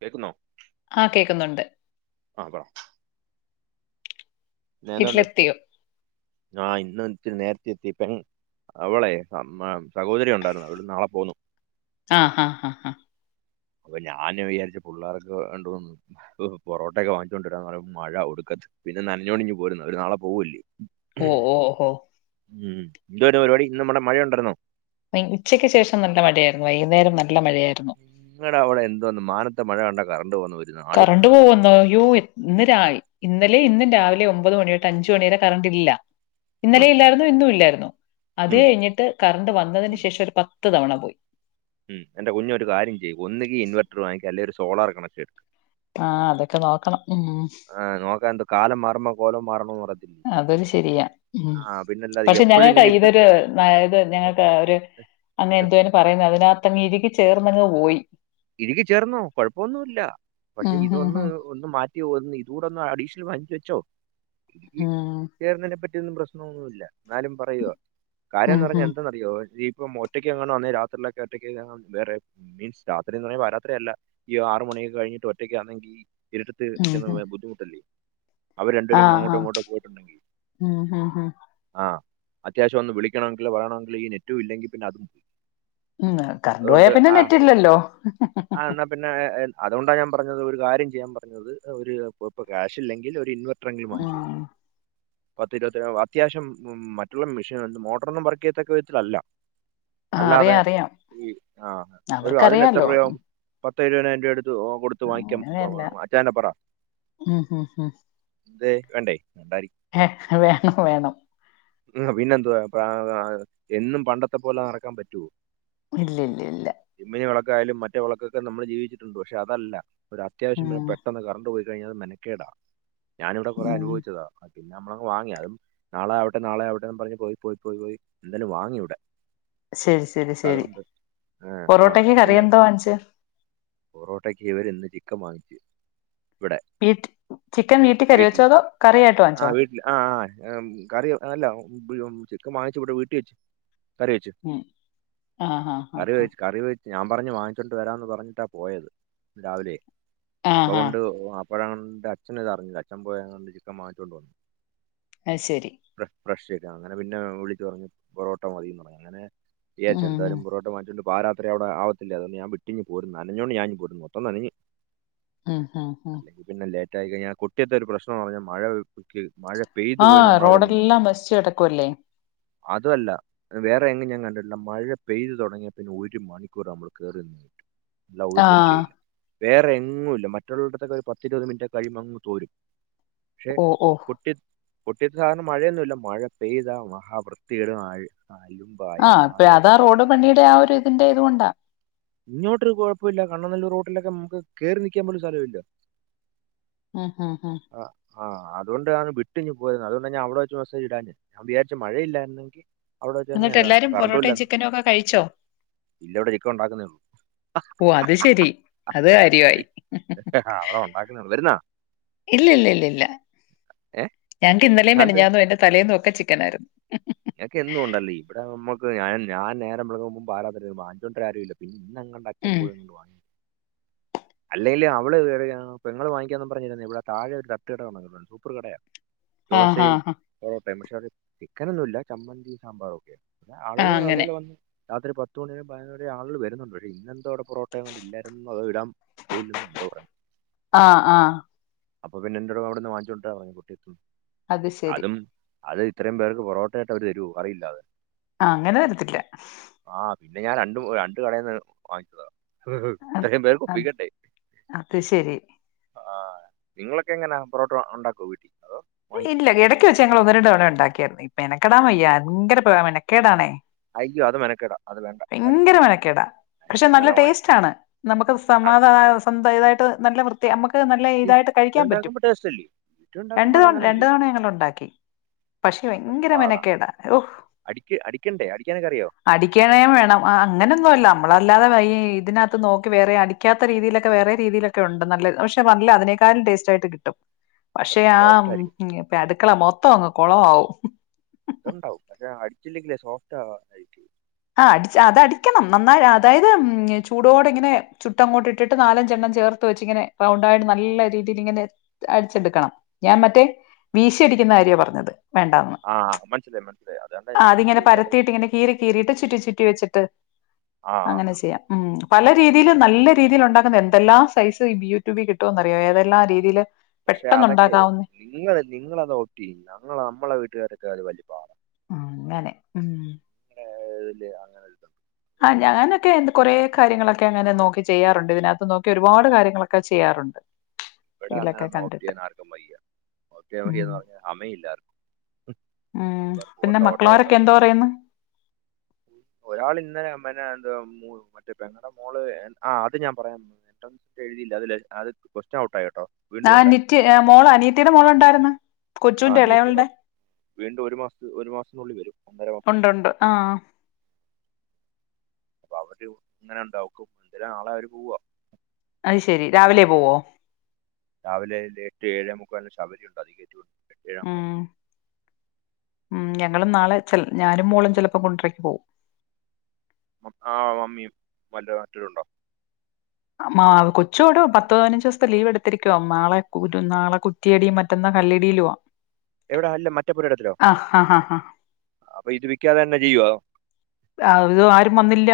കേൾക്കുന്നോ? ആഹ് കേൾക്കുന്നുണ്ട്. ആഹ് പറ. ആഹ് എന്തോണ്ട് വീട്ടിലെത്തിയോ? ആ ഇന്ന് ഇച്ചിരി നേരത്തെ എത്തിയേക്കണ്. അവളെ സഹോദരി ഉണ്ടായിരുന്നു നാളെ പോകുന്നു. ആഹ് ആഹ് ആഹ്. അപ്പൊ ഞാന് വിചാരിച്ച് പുള്ളാർക്ക് രണ്ട്മൂന്ന് പൊറോട്ടൊക്കെ വാങ്ങിച്ചു കൊണ്ട്വരാന്ന് പറഞ്ഞപ്പൊ മഴ ഒടുക്കത്തെ പിന്നെ നനഞ്ഞോണ്ടിഞ്ഞ് പോരുന്നു അവര് നാളെ പോക്വല്ലിയൊ ഓഹ് ഓഹ് ഉം എന്ത്വാര്ന്ന് പരുപാടി ഇന്നവിടെ മഴയുണ്ടാരുന്നോ? ഇന്ന് ഉച്ചയ്ക്ക് ശേഷം നല്ല മഴയായിരുന്നു വൈകുന്നേരം നല്ല മഴയായിരുന്നു. നിങ്ങളെ അവിടെ എന്ത്വാ മാനത്തെ മഴ കണ്ടാ കറണ്ട് പോന്നത്. കറണ്ട് പോവ്വന്നോ യ്യോ. ഇന്ന് ഇന്നലെ ഇന്നും രാവിലെ ഒമ്പത് മണിതൊട്ട് അഞ്ച് മണി വരെ കറണ്ടില്ല. ഉം, ഇന്നലെ ഇല്ലായിരുന്നു ഇന്നും ഇല്ലായിര്ന്നു അത് ഉം, കഴിഞ്ഞിട്ട് കറണ്ട് വന്നതിന് ഉം, ശേഷം ഒരു പത്ത് തവണ പോയി. ഉം എന്റെ കുഞ്ഞൊരു കാര്യം ചെയ്യ് ഒന്നുകി ഇൻവൈറ്റർ വാങ്ങിക് അല്ലെങ്കിൽ ഒരു സോളാർ കണക്ഷൻ എടുക്. ആഹ് അതൊക്കെ നോക്കണം. ആഹ് നോക്കായെന്ത് കാലം മാറ്മ്പൊ കോലം മാറണമെന്ന് പറയ അതൊരു ശരിയാ പിന്നല്ലാതെ പക്ഷെ എപ്പോഴും ഇങ്ങനെ ഇരുത്ത ഞങ്ങക്കിതൊരു ഇത് ഞങ്ങൾക്ക് ഒരു. അങ്ങനെ എന്തുവാ പറയുന്നുന്നത് അതിനകത്തങ്ങ് ഇഴുകി ചേർന്നങ്ങ് പോയി. ഇഴുകി ചേർന്നോ കൊഴപ്പൊന്നുമില്ല പക്ഷെ ഉം, ഹും, ഇതൊന്ന്. ഹും. ഒന്ന് മാറ്റിയൊന്ന് ഇത് കൂടൊന്ന് അഡീഷണൽ മാറ്റി വെച്ചോ ഇഴുകി ഉം. ചേർന്നതിനെ പറ്റി. ന്നും പ്രശ്നമൊന്നുമില്ല എന്നാലും പറയുവ കാര്യം ഉം, എന്ന് പറഞ്ഞ ഹും. എന്താന്നറിയോ ഇനിയിപ്പോ ഒറ്റയ്ക്ക് എങ്ങാനും അന്നേ രാത്രിയിലൊക്കെ ഒറ്റയ്ക്ക് വേറെ മീൻസ്. രാത്രി എന്ന് പറഞ്ഞാ പാരാത്രി അല്ല ഈ ആറു മണിയൊക്ക കഴിഞ്ഞിട്ട് ഒറ്റയ്ക്കാണെങ്കിൽ. ഇരുട്ടത്ത് ഉം, ഹും. ഇരിക്കുന്നത് ബുദ്ധിമുട്ടല്ലേ? അവര് രണ്ട് പേരും ആഹ് അങ്ങോട്ടും ആഹ് ഇങ്ങോട്ടും പോയിട്ടുണ്ടെങ്കിൽ. ഉം ഉം ഉം ആഹ് അത്യാവശ്യം ഒന്ന് വിളിക്കണമെങ്കിലോ പറയണമെങ്കിലോ ഈ നെറ്റും ഇല്ലെങ്കിൽ പിന്നെ അതും. ഉം കറണ്ട് പോയാ പിന്നെ നെറ്റില്ലല്ലോ. എന്നാൽ പിന്നെ അതുകൊണ്ടാണ് ഞാൻ പറഞ്ഞത് ഒരു കാര്യം ചെയ്യാൻ പറഞ്ഞത് ഒരു ഇ ക്യാഷില്ലെങ്കിൽ ഒരു ഇൻവൈറ്റർ എങ്കിലും വാങ്ങിച്ചു ഉം വെക്ക് പത്തിരുപത്തി അത്യാവശ്യം മറ്റുള്ള മെഷീൻ മോട്ടറൊന്നും വർക്ക് ചെയ്യത്തക്ക വിധത്തിലല്ല. ആഹ് അല്ലാതെ അറിയാം അറിയാം ഈ ആ ഒരു അതിനെ അവർക്കറിയാലോ പത്തൊയിരുപതിനായിരം രൂപ എടുത്ത് കൊടുത്ത് വാങ്ങിക്കാൻ അങ്ങനെയല്ല അച്ചാന്റെ പറ. ഉം ഉം ഉം എന്തേ വേണ്ടേ വേണ്ടായിരിക്കും. ഏഹ് വേണം വേണം. ഉം പിന്നെതുവാ എന്നും പണ്ടത്തെ പോലെ നടക്കാൻ പറ്റുവോ? ഇല്ലില്ലില്ല. ചിമ്മിനി വിളക്കായാലും മറ്റേ വിളക്കൊക്കെ നമ്മള് ജീവിച്ചിട്ടുണ്ട് പക്ഷെ അതല്ല ഒരു അത്യാവശ്യം ഉം വരുമ്പോൾ പെട്ടെന്ന് കറണ്ട് പോയി. കഴിഞ്ഞാലത് മെനക്കേടാ ഞാനിവിടെ കൊറെ ഉം അനുഭവിച്ചതാ പിന്നെ നമ്മളതങ്ങ് വാങ്ങിയതും നാളെ. നാളെ ആവിട്ടേന്ന് പറഞ്ഞ് പോയി പോയി പോയി എന്നാലും വാങ്ങി ഇവിടെ. ശരി ശരി അപ്പൊ ശരി അതുകൊണ്ട് ആ ആ പൊറോട്ടക്ക് കറി എന്തോ വാങ്ങിച്ച്? പൊറോട്ടക്ക് ഇവരിന്ന് ചിക്കൻ വാങ്ങിച്ചു. വീട്ട് ചിക്കൻ വീട്ടിൽ കറി വെച്ചോ അതോ കറിയായിട്ട് വാങ്ങിച്ചോ? ഇല്ലാ ആഹ് ആഹ് ഏഹ് കറി അല്ലാ ബ് ചിക്കൻ വാങ്ങിച്ചു ഇവടെ വീട്ടി വെച്ചു കറി വെച്ചു ഉം ആഹ് ആഹ് കറി ആഹ് ആഹ് വെച് കറി വെച്ച് ഞാൻ പറഞ്ഞു വാങ്ങിച്ചോണ്ട് വെരാന്ന് പറഞ്ഞിട്ടാ പോയത് രാവിലെ ആഹ് അപ്പം ആഹ് ഒണ്ട് അപ് അപ്പഴൊണ്ട് അച്ഛൻ ഇത് അറിഞ്ഞില്ല അച്ഛൻ പോയി എങ്ങാണ്ട് ചിക്കൻ വാങ്ങിച്ചോണ്ട് വന്നു അയ് ശെരി ഫ്രഷ് ഫ്രഷ് ചിക്കനാ അങ്ങനെ പിന്നെ വിളിച്ച് പറഞ്ഞു പൊറോട്ട മതീന്ന് പറഞ്ഞു പിന്നെ അങ്ങനെ ഉം വിചാരിച്ചു ഉം എന്തായാലും പൊറോട്ട വാങ്ങിച്ചോണ്ട് പാതിരാത്രി അവിടെ ആവത്തില്ലാ അതുകൊണ്ടു ഞാൻ വീട്ടിഞ്ഞു പോരും നനഞ്ഞോണ്ട് ഞാൻ ഇങ്ങ് പോരും മൊത്തം നനഞ്ഞ്. ആഹ് ആഹ് ആഹ് അല്ലെങ്കിൽ പിന്നെ ലേറ്റായി കഴിഞ്ഞാ കൊട്ടിയത്ത് ഒരു പ്രശ്നാന്ന് പറഞ്ഞ് മഴക്ക് മഴ പെയ്തു പോയി ആഹ് നമ്മളവിടെ റോഡെല്ലാം നശിച്ചു കെടക്കുവല്ലേ അതുവല്ലാ ആഹ് വേറെ എങ്ങും ഞാൻ കണ്ടിട്ടില്ലാ മഴ പെയ്തു തൊടങ്ങിയാ പിന്നെ ഒരു മണിക്കൂര് നമ്മള് കേറി [unintelligible] അല്ലാതെ ഒരു ആഹ് രക്ഷയില്ലാ വേറെ എങ്ങും ഇല്ലാ മറ്റുള്ളോടത്തൊക്കെ ഒരു പത്തിരുപത് മിനിറ്റ് കഴിയുമ്പ അങ്ങ് തോരും പക്ഷെ ഓ ഓ കൊട്ടിയത് കൊട്ടിയത്ത് സാധാരണ മഴയൊന്നു ഇല്ലാ മഴ പെയ്താ മഹാ വൃത്തി കേടും ആഴ് ആലും ആഹ് ഇപ്പഴാ അതാ റോഡ് പണീടെ ആ ഒരു ഇതിന്റെ ഇതുകൊണ്ടാ ഇങ്ങോട്ടൊരു കൊഴപ്പോം ഇല്ലാ കണ്ണന്നല്ലൂർ റോട്ടിലൊക്കെ നമ്മക്ക് കേറി നിക്കാൻ പോലും സ്ഥലം ഇല്ലാ ആഹ് ആഹ് ആഹ് ആഹ് ആഹ് അതുകൊണ്ടാ ഞാൻ വീട്ടിഞ്ഞു പോരുന്നെ അതുകൊണ്ടാ ഞാൻ അവിടെ വെച്ച് മെസ്സേജ് ഇടാഞ്ഞെ ഞാൻ വിചാരിച്ചു മഴയില്ലായിരുന്നെങ്കി അവിടെ വെച്ച് തന്നെ എന്നിട്ട് [unintelligible] അപ്പൊ എല്ലാരും കറൻ്റും ഇല്ലാ പൊറോട്ടയും ചിക്കനും ഒക്കെ കഴിച്ചോ ഇല്ല ഇവിടെ ചിക്കൻ ഒണ്ടാക്കുന്നേ ഒള്ളൂ ഓ അത് ശെരി അത് കാര്യമായി അവൾ ഒണ്ടാക്കുന്നെ ഒള്ളൂ വരുന്നാ? ഇല്ല ഇല്ല ഇല്ല ഇല്ല ഏഹ് ക്ക് ഇന്നലേ മെനഞ്ഞാന്നും അതിന്റെ തലേന്നും ഒക്കെ ചിക്കനായിരുന്നു നിങ്ങക്ക് എന്നും ഒണ്ടല്ലേ ഇവിടെ നമ്മക്ക് ഞാൻ ഞാൻ നേരം വെളുക്കുമ്പം പാതിരാത്രി വെരും വാങ്ങിച്ചോണ്ട് വെരാൻ ആരുവില്ലാ പിൻ ഇന്നെങ്ങാണ്ട് അച്ഛൻ ഉം പോയോണ്ട് വാങ്ങിച്ചു അല്ലേലും അവള് കേറിയാ പെങ്ങള് വാങ്ങിക്കാന്ന് പറഞ്ഞിരുന്നെയാ ഇവിടെ താഴെ ഒരു തട്ടുകട തൊടങ്ങ് [unintelligible] സൂപ്പറ് കടയാ ആഹ് ദോശയും ആഹ് പൊറോട്ടയും പക്ഷെ അത് ചിക്കനൊന്നും ഇല്ലാ ചമ്മന്തിയും സാമ്പാറും ഒക്കെയായിട്ട് പിന്നെ ആഹ് ആളുകള് നല്ല അങ്ങനെ പോലെ വന്ന് രാത്രി പത്ത് മണി വരേം പതിനൊന്ന് വരേം ആളുകള് വെരുന്നുണ്ട് പക്ഷെ ഇന്ന് എന്തോ അവിട പൊറോട്ട എങ്ങാണ്ട് ഇല്ലായിരുന്നു അതോ ഇടാൻ പോയില്ലെന്നോ എന്തോ പറഞ്ഞു. ആഹ് ആഹ് അപ്പൊ പിന്നെ എൻ്റൊട് അവിടെന്ന് വാങ്ങിച്ചോണ്ട് വരാൻ പറഞ്ഞു കൊട്ടിയത്തൂന്ന് അത് ശെരി അതും അത് ഇത്രയും പേർക്ക് പൊറോട്ടയായിട്ട് അവരു തരുവോ കറിയില്ലാതെ ആഹ് അങ്ങനെ തരത്തില്ലാ ആഹ് പിന്നെ ഞാൻ രണ്ടും രണ്ട് കടയിന്ന് വാങ്ങിച്ചതാ ഇത്രയും പേർക്ക് അത് ഒപ്പിക്കണ്ടേ അത് ശരി ആഹ് നിങ്ങളൊക്കെ എങ്ങനെയാ പൊറോട്ടോ ഒണ്ടാക്കോ വീട്ടി അതോ? വാങ്ങിക്കോ ഇല്ലാ എടക്ക് വെച്ച് ഞങ്ങൾ ഒന്ന് രണ്ട് തവണ ഒണ്ടാക്കിയായിരുന്നു ഈ മെനക്കെടാൻ വയ്യാ ഭയങ്കര മെനക്കേടാണേ അയ്യോ അത് മെനക്കേടാ അത് വേണ്ട ഭയങ്കര അടിക്കുന്നു മെനക്കേടാ പക്ഷെ അതിനെക്കാട്ടി നല്ല നല്ലതാ ടേസ്റ്റ് വാങ്ങിക്കുന്നത് ആണ് നമ്മക്ക് സമാധാന സ്വന്ത ഇതായിട്ട് നല്ല വൃത്തി നമ്മക്ക് നല്ല ഇതായിട്ട് വീട്ടിൽ കഴിക്കാൻ പറ്റും ഉണ്ടാക്കുമ്പോ ടേസ്റ്റ് അല്ലേ വീട്ടിൽ രണ്ട് ഉണ്ടാക്കുമ്പോ തവണ രണ്ടു അതങ്ങനല്ലേ തവണ ഞങ്ങൾ ഒണ്ടാക്കി. പക്ഷെ ആ ഭയങ്കര പാടാ മെനക്കേടാ ഓഹ് അടിക്ക് അടിക്കണ്ടേ അടിക്കാനൊക്കെ അറിയോ അടിക്കാണേൻ വേണംആഹ് അങ്ങനൊന്നുല്ല നമ്മളല്ലാതെ വഴേയെ ഇതിനകത്ത് നോക്കി വേറെ അടി പിക്കാത്ത രീതിയിലൊക്കെ വേറെ രീതിയിലൊക്കെ ഉണ്ട്. നല്ലത് പക്ഷെ നല്ല അതിനേക്കാളും ടേസ്റ്റായിട്ട് കിട്ടും. പക്ഷേ പക്ഷെ ആ സോഫ്റ്റ് ആയിരിക്കും ഉം ഇപ്പെ അടുക്കള മൊത്തം അങ്ങ് കുള ആവും. അത്ണ്ടാവും പക്ഷേ ആയിട്ടില്ലെങ്കില്ലേ സോഫ്റ്റ് ആ ആയിറ്റ് ആഹ് അടിച്ച് അതടിക്കണം. നന്നായി അതായത് ചൂടോടിങ്ങനെ ചുട്ടങ്ങോട്ട് ഇട്ടിട്ട് നാലഞ്ചണ്ണം ചേർ തോച്ച്ങ്ങനെ റൗണ്ടായിട്ട് നല്ല രീതീയിലിങ്ങനെ അടിച്ചെടുക്കണം. ഞാൻ മറ്റേ വീശിയടിക്കുന്ന കാര്യാ പറഞ്ഞത്. വേണ്ടാന്ന് ആഹ് മൻസിലായി മൻസിലായി അതെന്നെ ആഹ് ഞാനും അതിങ്ങനെ ചോയിച്ച് പരത്തിയിട്ട് അല്ലൊയിച്ചെ. ഇങ്ങനെ കീറി കീറിയിട്ട് ചുറ്റി ചുറ്റി വെച്ചിട്ട് ആ ആ. അങ്ങനെ ആ. ചെയ്യാം. ഉം പല രീതീയിലും നല്ല രീതീലുണ്ടാക്കുന്ന എന്തെല്ലാം സൈസ് ഈ ബ്യൂ റ്റുബി കിട്ടോന്നറിയോ? ഉം. ഏതെല്ലാം രീതീല് പെട്ടെന്നുണ്ടാക്കാവുന്ന നിങ്ങള് നിങ്ങളതോക്കി ഞങ്ങള അമ്മളെ വീട്ടുകാരെക്കാള് വലിപ്പാ. അങ്ങനെ ഉം. [unintelligible] അങ്ങനൊള്ളു. ആഹ് ഞാനൊക്കെ എന്ത് കൊറേ കാര്യങ്ങളൊക്കെ അങ്ങനെ നോക്കി ചെയ്യാറുണ്ട്. ഇതിനാകത്ത് നോക്കി ഒരുപാട് കാര്യങ്ങളൊക്കെ ചെയ്യാറുണ്ട്. ഇവിടെ അങ്ങനെ റീലൊക്കെ കണ്ടിട്ട് നോക്കിയ്യാൻ ആർക്കും വെയ്യ. നോക്കിയാ ഉം മതീന്ന് പർഞ്ഞാ അമയില്ലാര്ന്നു. ഉം തെരക് ഓട്ടൊ ഓട്ടൊ ഓട്ടൊ ന്താ പറയുന്നെ? ഒരാൾ ഇന്നലെ പിന്നെ എന്തൊ മു മറ്റേ പെങ്ങടെ മോള് ആ അത് ഞാൻ പറയാൻ പോ ട്ടം എഴുതില്ലതില് ആദ്യം കൊറ്ച്ച് ഔട്ടായിട്ടോ. ആ നിറ്റ് അ മോള് അനിയത്തീടെ മോള്ണ്ടായിര്ന്നു. ആ കൊച്ചൂന്റെ നീറ്റ് എളയവ്ൾടെ വീണ്ടും ഒരു മാസത്ത് ഒരു മാസത്തിനുള്ളിൽ വരും ഒന്നര ഉണ്ട് ഉണ്ട് ആഹ് പ്പ അവര് ഇങ്ങനെണ്ടാക്കും. ഇൻ നാള അവര് പോവാ. അയ് ശെരി രാവിലെ പോവോ? രാവിലെ എട്ട് ഏഴേമുക്കാലിന് ശബരി ഉണ്ട് അധികേറ്റിവിടും എട്ടേ അമ്പത്. ഉം ഉം ഞങ്ങള് നാളെ ചെൽ ഞാനും മോളും ചെലപ്പം കൊണ്ടരക്ക് പോവും. ആ മമ്മിയും വല്ല മറ്റൊരുണ്ടോ? അമാവ് കൊച്ചു അവടെ പത്ത് പതിനഞ്ച് ദിവസത്തെ ലീവ് എടുത്തിരിക്കുവാ നാളെ കൂടും നാളെ കുറ്റിയടി മറ്റന്നാ കല്ലടിയിലുആ. എവിടെ അല്ല് മറ്റപ്പുരടത്തിലോ ആഹ് ആഹ് അപ്പൊ ഇത് വിക്കാതെ തന്നെ ചെയ്യുവാ അതൊ? ആഹ് ഇത് ആരും വന്നില്ല.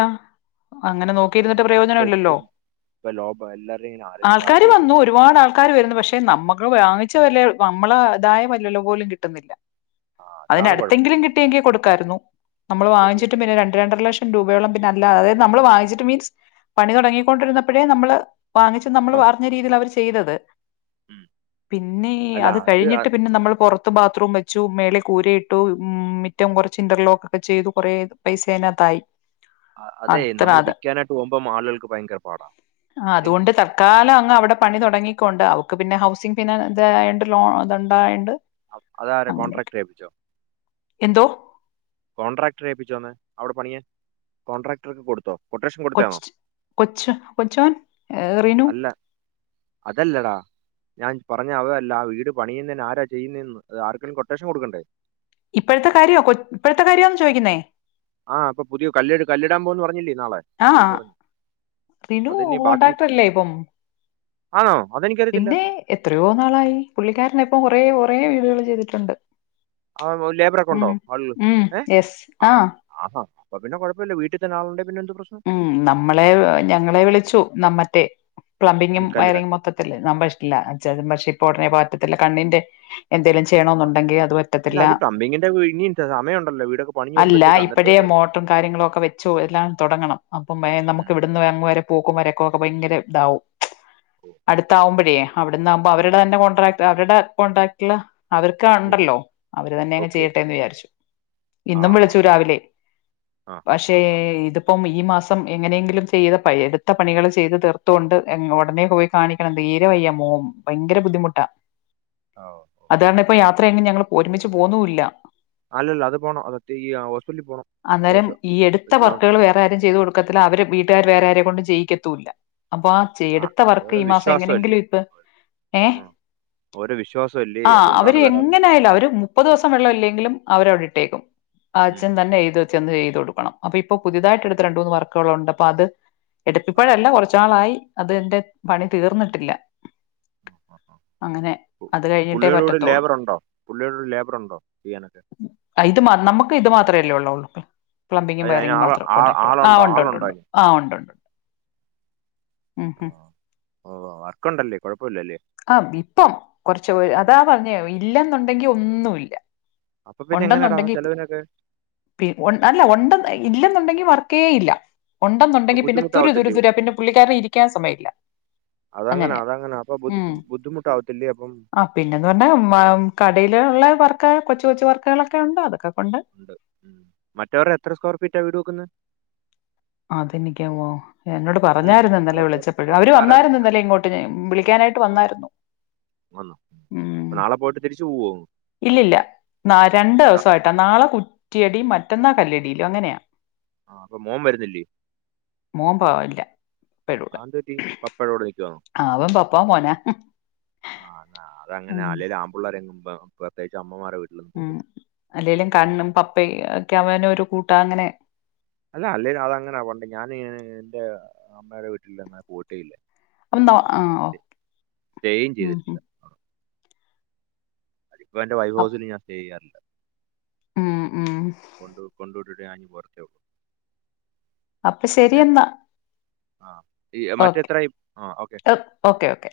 ആ അങ്ങനെ അതാണ് നോക്കിരുന്നിട്ട് ഇപ്പൊ ഇപ്പൊ പ്രയോജനല്ലല്ലോ. ഇപ്പൊ ലോഭം എല്ലാവരുടെയും ഇങ്ങനെ ആരെങ്കിലും ആൾക്കാര് കാശുമില്ല വന്നു ഓയി ഒരുപാട് ആൾക്കാര് വരുണ്ട്. പക്ഷെ നമ്മക്ക് വാങ്ങിച്ച വെലെ നമ്മള് ഇതായ വെല്ലല്ലും പോലും കിട്ടുന്നില്ല. ആ അതാണ് കുഴപ്പം അതിന്നടുത്തെങ്കിലും കിട്ടിയെങ്കിൽ കൊടുക്കായിരുന്നു. നമ്മൾ അത് വാങ്ങിച്ച് ശരിയാ പിന്നെ രണ്ട് രണ്ടര ലക്ഷം രൂപയോളം പിന്നെല്ലാതെ നമ്മള് വാങ്ങിച്ചിട്ട് മീൻസ് ആ, പണിതൊടങ്ങിക്കൊണ്ടിരുന്നപ്പ ഴെ നമ്മള് വാങ്ങിച് നമ്മള് ആ, പറഞ്ഞ രീതീലവർ ചെയ്തത്. ഉം. പിന്നേ അത് കഴിഞ്ഞിട്ട് പിന്നെ നമ്മൾ പൊറ് ത്ത് ബാത്റൂം വെച്ചു. മേലെ കൂര ഇട്ടു. ഉം മിറ്റം കൊറ്ച്ച് ഇന്റർലോക്കൊക്കെ ചെയ്തു. കൊറേ പൈസ അയിനാത്തായി. അതെ നമ്മൾ വിക്കാനായിട്ട് പോവുമ്പം ആളുകൾക്ക് ഭയങ്കര പാടാ. ഇല്ലെങ്കി ക്കാല അങ്ങ് അവിടെ പണി തൊടങ്ങിക്കോണ്ട് അവക്ക് പിന്നെ ഹൗസിങ്ങ് പിന്നെ ഇതായണ്ട് ലോൺ ഇത്ണ്ടായോണ്ട്. അവ് അതാരെ കോൺട്രാക്ട് ഏല്പിച്ചോ? എന്തോ? കോൺട്രാക്ടറേ ഏപ്പിച്ചോന്ന് അവിടെ പണിയാൻ കോട്രാക്ടർക്ക് കൊടുത്തോ കൊട്ടേഷൻ കൊടുത്താണോ കൊച്ച് കൊച്ചു കൊച്ചോൻ റിനു അല്ല അതല്ലടാ ഞാൻ പറഞ്ഞ അതല്ല ആ വീട് പണിയുന്നേന് ആരാ ചെയ്യുന്നേന്ന് അതാർക്കേലും കൊട്ടേഷൻ കൊടുക്കണ്ടേ ഇപ്പഴത്തെ കാര്യോ കൊ ഇപ്പോഴത്തെ കാര്യാന്ന് ചോയിക്കുന്നേ ആഹ് ഇപ്പൊ പുതിയ കല്ല് കല്ലിടാൻ പോന്ന് പറഞ്ഞില്ലേ നാളെ ആഹ് പറഞ്ഞു റിനു അതിനി ബാക്കി കോണ്ടട്രാക്ടറല്ലേ ഇപ്പം ആണോ അതെനിക്കറിയത്തില്ല പിന്നെ എത്രയോ നാളായി പുള്ളിക്കാര്ന്പ്പം കൊറേ കൊറേ വീടുകൾ ചെയ്തിട്ടുണ്ട് ആന്നോ ലേബറൊക്കെ ഉണ്ടോ ഉം. ആള്‌കള ഉം. ഏഹ് യെസ്. ആഹ് ആഹാ അപ്പൊ പിന്നെ കുഴപ്പല്ല വീട്ടിതന്നെ ആളുണ്ടെ പിന്നെ എന്ത് പ്രശ്നം ഉം നമ്മളെ ഞങ്ങളെ വിളിച്ചു മറ്റേ പ്ലംബിങ്ങും ഉം, കല്ലിടാൻ വയറിങ്ങും മൊത്തത്തില് നമ്മ ഇല്ല അച്ചനും പക്ഷേ ഇപ്പൊ ഒടനെ പറ്റത്തില്ല കണ്ണിന്റെ എന്തേലും ആ ചെയ്യണന്നുണ്ടെങ്കി അത് അല്ല പറ്റത്തില്ല അതിൽ പ്ലംബിങ്ങിന്റെ ഇനിയും സമയമുണ്ടല്ലോ വീടൊക്കെ പണിഞ്ഞു അല്ല വരുമ്പോഴത്തേക്ക് ഇപ്പോഴേ അന്നേരത്തേക്ക് മോ കാര്യങ്ങളൊക്കെ വെച്ചു എല്ലാം തുടങ്ങണം അപ്പം ഭയ പോരെ നമ്മുക്ക് ഇവിടന്ന് അങ്ങ് വരെ പോക്കും വരക്കും ഒക്കെ ഭയങ്കര ഇതാവും ഓ, അടുത്താവുമ്പോഴേ അവിടുന്ന് ആകുമ്പോ ഉം. അവരുടെ തന്നെ കോട്രാക്ട് അവരുടെ കോൺട്രാക്‌റ്റില്ല് അവർക്ക് ഉം. ഉണ്ടല്ലോ അവര് തന്നെ അങ്ങ് ഓക്കെ. ചെയ്യട്ടെന്ന് വിചാരിച്ചു ആ ഇന്നും വിളിച്ചു ഓക്കെ. രാവിലെ ആ, ആ, പക്ഷേ ആ, ഇത് ഇപ്പം ഈ മാസം എങ്ങനെയെങ്കിലും ചെയ്ത പൈ എടുത്ത പണികള് ചെയ്ത് തീർത്തുകൊണ്ട് എങ്ങോ ഉടനെ പോയി കാണിക്കണം തീരെ വയ്യ മോം ഭയങ്കര ബുദ്ധിമുട്ടാ ആവോ അതുകാരണം ഇപ്പൊ യാത്രയെങ്ങും ഞങ്ങള് ഒരുമിച്ച് പോന്നും ഇല്ല അല്ലല്ല അത് പോണം അത് അത് അത് ഹോസ്പറ്റലി പോണം അത്യാവശ്യ വെച്ച് താമ അവരാരും ചെയ്ത് കൊടുക്കത്തില്ല അവര് വീട്ടുകാര് വേറെ ആരേം കൊണ്ടും ചെയ്യിക്കത്തൂല്ല അപ്പൊ ആ ചേ എടുത്ത ഇത് വർക്ക് ഓരോ ഈ മാസം വിശ്വാസമല്ലേ. എങ്ങനെങ്കിലും ഇപ്പം ഏഹ് ആ. ഓരോ വിശ്വാസമല്ലേ. ആഹ അതുകൊണ്ടാണ് അവര് വേറെ ആരും എങ്ങനായാലും അവര് മുപ്പത് ദിവസം വെള്ളം ഇല്ലങ്കിലും അവര് അവിടെ ഇട്ടേക്കും ഉം. ആച്ഛൻ ഉം. തന്നെ ഉം. എഴത് ചെന്ന്ചെയ്തു കൊടുക്കണം അപ്പൊ ഇപ്പം പുതിയതായിട്ട് ഓക്കെ. എടുത്ത രണ്ട് മൂന്ന് വർക്കുകളുണ്ട് അപ്പൊ അത് എടു ആ, ഇപ്പോഴല്ല കുറച്ച് നാളായി അത് എന്റെ പണി തീർന്നിട്ടില്ല അങ്ങനെ ആഹ് അത് കഴിഞ്ഞിട്ടേ പുള്ളിടെ കൂടെ പറ്റത്തുള്ളൂ ലേബറുണ്ടോ പുള്ളിടെകൂടെ ലേബർറുണ്ടോ ചെയ്യാനൊക്കെ ഇത് മാത് നമുക്ക് ഇത് മാത്രമല്ലേ ഉള്ളൂ പ്ലംബിങ്ങും അത് അതിന് വയറിങ്ങും ആള് മാത്രം ആ കോൺടാക്ട്ർ ആഹ് ആളുണ്ടോ? ഉണ്ട് ഉണ്ട് ആളുണ്ടോ ഉണ്ട് അതിന്? ആഹ ഉണ്ട്ണ്ട് ഉം ആ. ഉം ഓ വർക്ക് ഉണ്ടല്ലേ. കുഴപ്പമില്ലല്ലേ. ആഹ് ഇപ്പം കുറച്ച് പേര് ഉം. അതാ പറഞ്ഞേ ഇല്ലെന്നുണ്ടെങ്കി ഒന്നുല്ല അപ്പൊ പിന്നെ എങ്ങനെടാ ഉണ്ടെന്നുണ്ടെങ്കി ചെലവിനൊക്കെ? പി ഉണ്ട് അല്ല ഉണ്ടെന്ന് ഇല്ലെന്നുണ്ടെങ്കി വർക്കേ ഇല്ല അപ്പൊ ഉണ്ടെന്നുണ്ടെങ്കി പിന്നെ തുരു തുരു ബുദ്ധിമുട്ടാവത്തില്ലേ? തുരാ പിന്നെ പുള്ളിക്കാരന് ഇരിക്കാൻ സമ്മയിക്കില്ല അതങ്ങന അതങ്ങന അപ്പൊ ബുദ്ധിമുട്ട് ആവത്തില്ലേ അപ്പം ആഹ് പിന്നെന്ന് പറഞ്ഞാ കടയിലുള്ള വർക്ക് കൊച്ച് കൊച്ച് വർക്കുകളൊക്കെ ഉണ്ട് അതൊക്കെ കൊണ്ട് ണ്ട് ഉം മറ്റവര് എത്ര സ്ക്വയർ ഫീറ്റാ വീട് വെക്കുന്നെ അത് എനിക്ക് ഓ എന്നോട് ഉം. പറഞ്ഞായിരുന്നു അല്ല ഇന്നലെ പോട്ടെ, വിളിച്ചപ്പഴ് പോട്ടെ അവര് സാരമില്ല. വന്നായിരുന്ന് ഞാൻ ഇന്നല്ലേ ഇങ്ങോട്ട് എ വിളിക്കാനായിട്ട് ആ വന്നായിരുന്നു വന്നോ ഉം അപ്പ നാളെ പോയിട്ട് തിരിച്ച് പോവോ ഇല്ലില്ല ന രണ്ട് ദിവസമായിട്ടാ നാളെ കുറ്റിയടിയും മറ്റന്നാ കല്ലടിലും അങ്ങനെയാ ആഹ അപ്പൊ മോൻ വരുന്നില്ലേ മോൻ പാവല്ലേ പെടു അതെന്ത് പറ്റി പപ്പടെ കൂടെ നിക്കുവോ ആവൻ പപ്പാ മോനാ ഉം ആഹ് അത അതങ്ങനാ അല്ലേലും ആമ്പിള്ളേരെങ്ങും പെ പ്രത്യേകിച്ച് അമ്മമാരെ വീട്ടിൽ ഉം അല്ലെലും കണ്ണും പപ്പയും ഒക്കെ അവന് ഒരു കൂട്ട അങ്ങനെ അല്ല അല്ലേലും അത് അങ്ങനെയാ വണ്ട് ഞാന് എന്റെ അമ്മയുടെ വീട്ടില്ന്നാ പോയിട്ടേയില്ല ഒന്നോ ആ ഓ സ്റ്റെ സ്റ്റെയും ഉം ഉം ചെയ്തിട്ടില്ല അതിപ്പോ എന്റെ വൈഫ് അപ് ഹൗസിൽ ഞൻ സ്റ്റേചെയ്യാറില്ല ഉം ഉം കൊണ്ട് കൊണ്ടുവിട്ടിട്ടേ ഞാനിങ്ങ് പോരത്തെയുള്ളു അപ്പൊ ശരിയെന്നാ ആഹ് ഈ ഓക്കെ മറ്റെത്രയി ആഹ് ഓക്കെ ഓക്കെ ഓക്കെ